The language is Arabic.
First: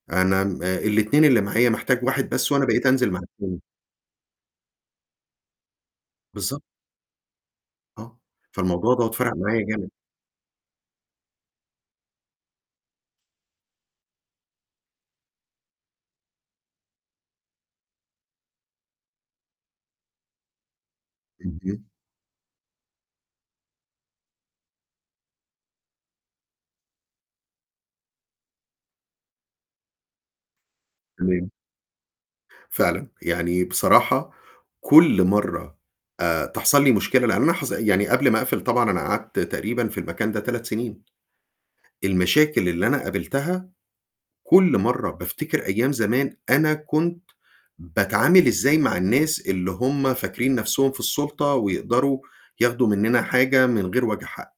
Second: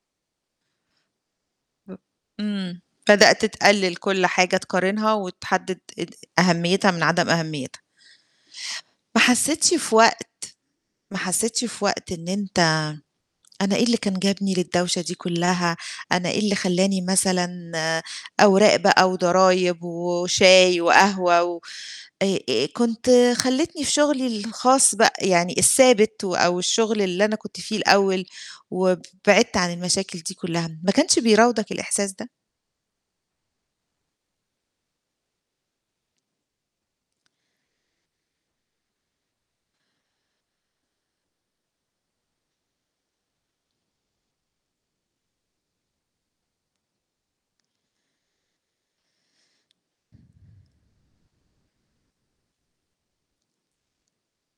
أنا امم الاتنين اللي معايا، محتاج واحد بس، وأنا امم بقيت أنزِل مع بدأت التاني. تقلِّل كُلّ حاجة تقارنها، وتحدد اد بالضبط. أهميتها من عدم أهميتها. آه فالموضوع دوّة ما فرق معايا حسيتش جامد. في وقت ما حسيتش في وقت إن أنت "أنا إيه اللي كان جابني للدوشة دي كُلّها؟ أنا إيه اللي خلّاني مثلًا أوراق بقى وضرايب و وشاي وقهوة و اهم. آآ آآ كنت خلّيتني في شُغلّي الخاص بقى، يعني الثابت و أو الشُّغل اللي أنا كنت فيه الأول، وبعدت عن المشاكل دي كُلّها."، ما كانش تمام. بيراودك الإحساس ده؟ فعلًا، يعني بصراحة كُلّ مَرّة آآ تحصل لي مشكلة، لإن أنا حص يعني قبل ما أقفل طبعًا أنا قعدت تقريبًا في المكان ده 3 سنين. المشاكل اللي أنا قابلتها، كُلّ مَرّة بافتكر أيام زمان، أنا كنت باتعامل إزاي مع الناس اللي هُم فاكرين نَفْسهم في السُلطة، ويقدروا ياخدوا مننا حاجة من غير وجه حق.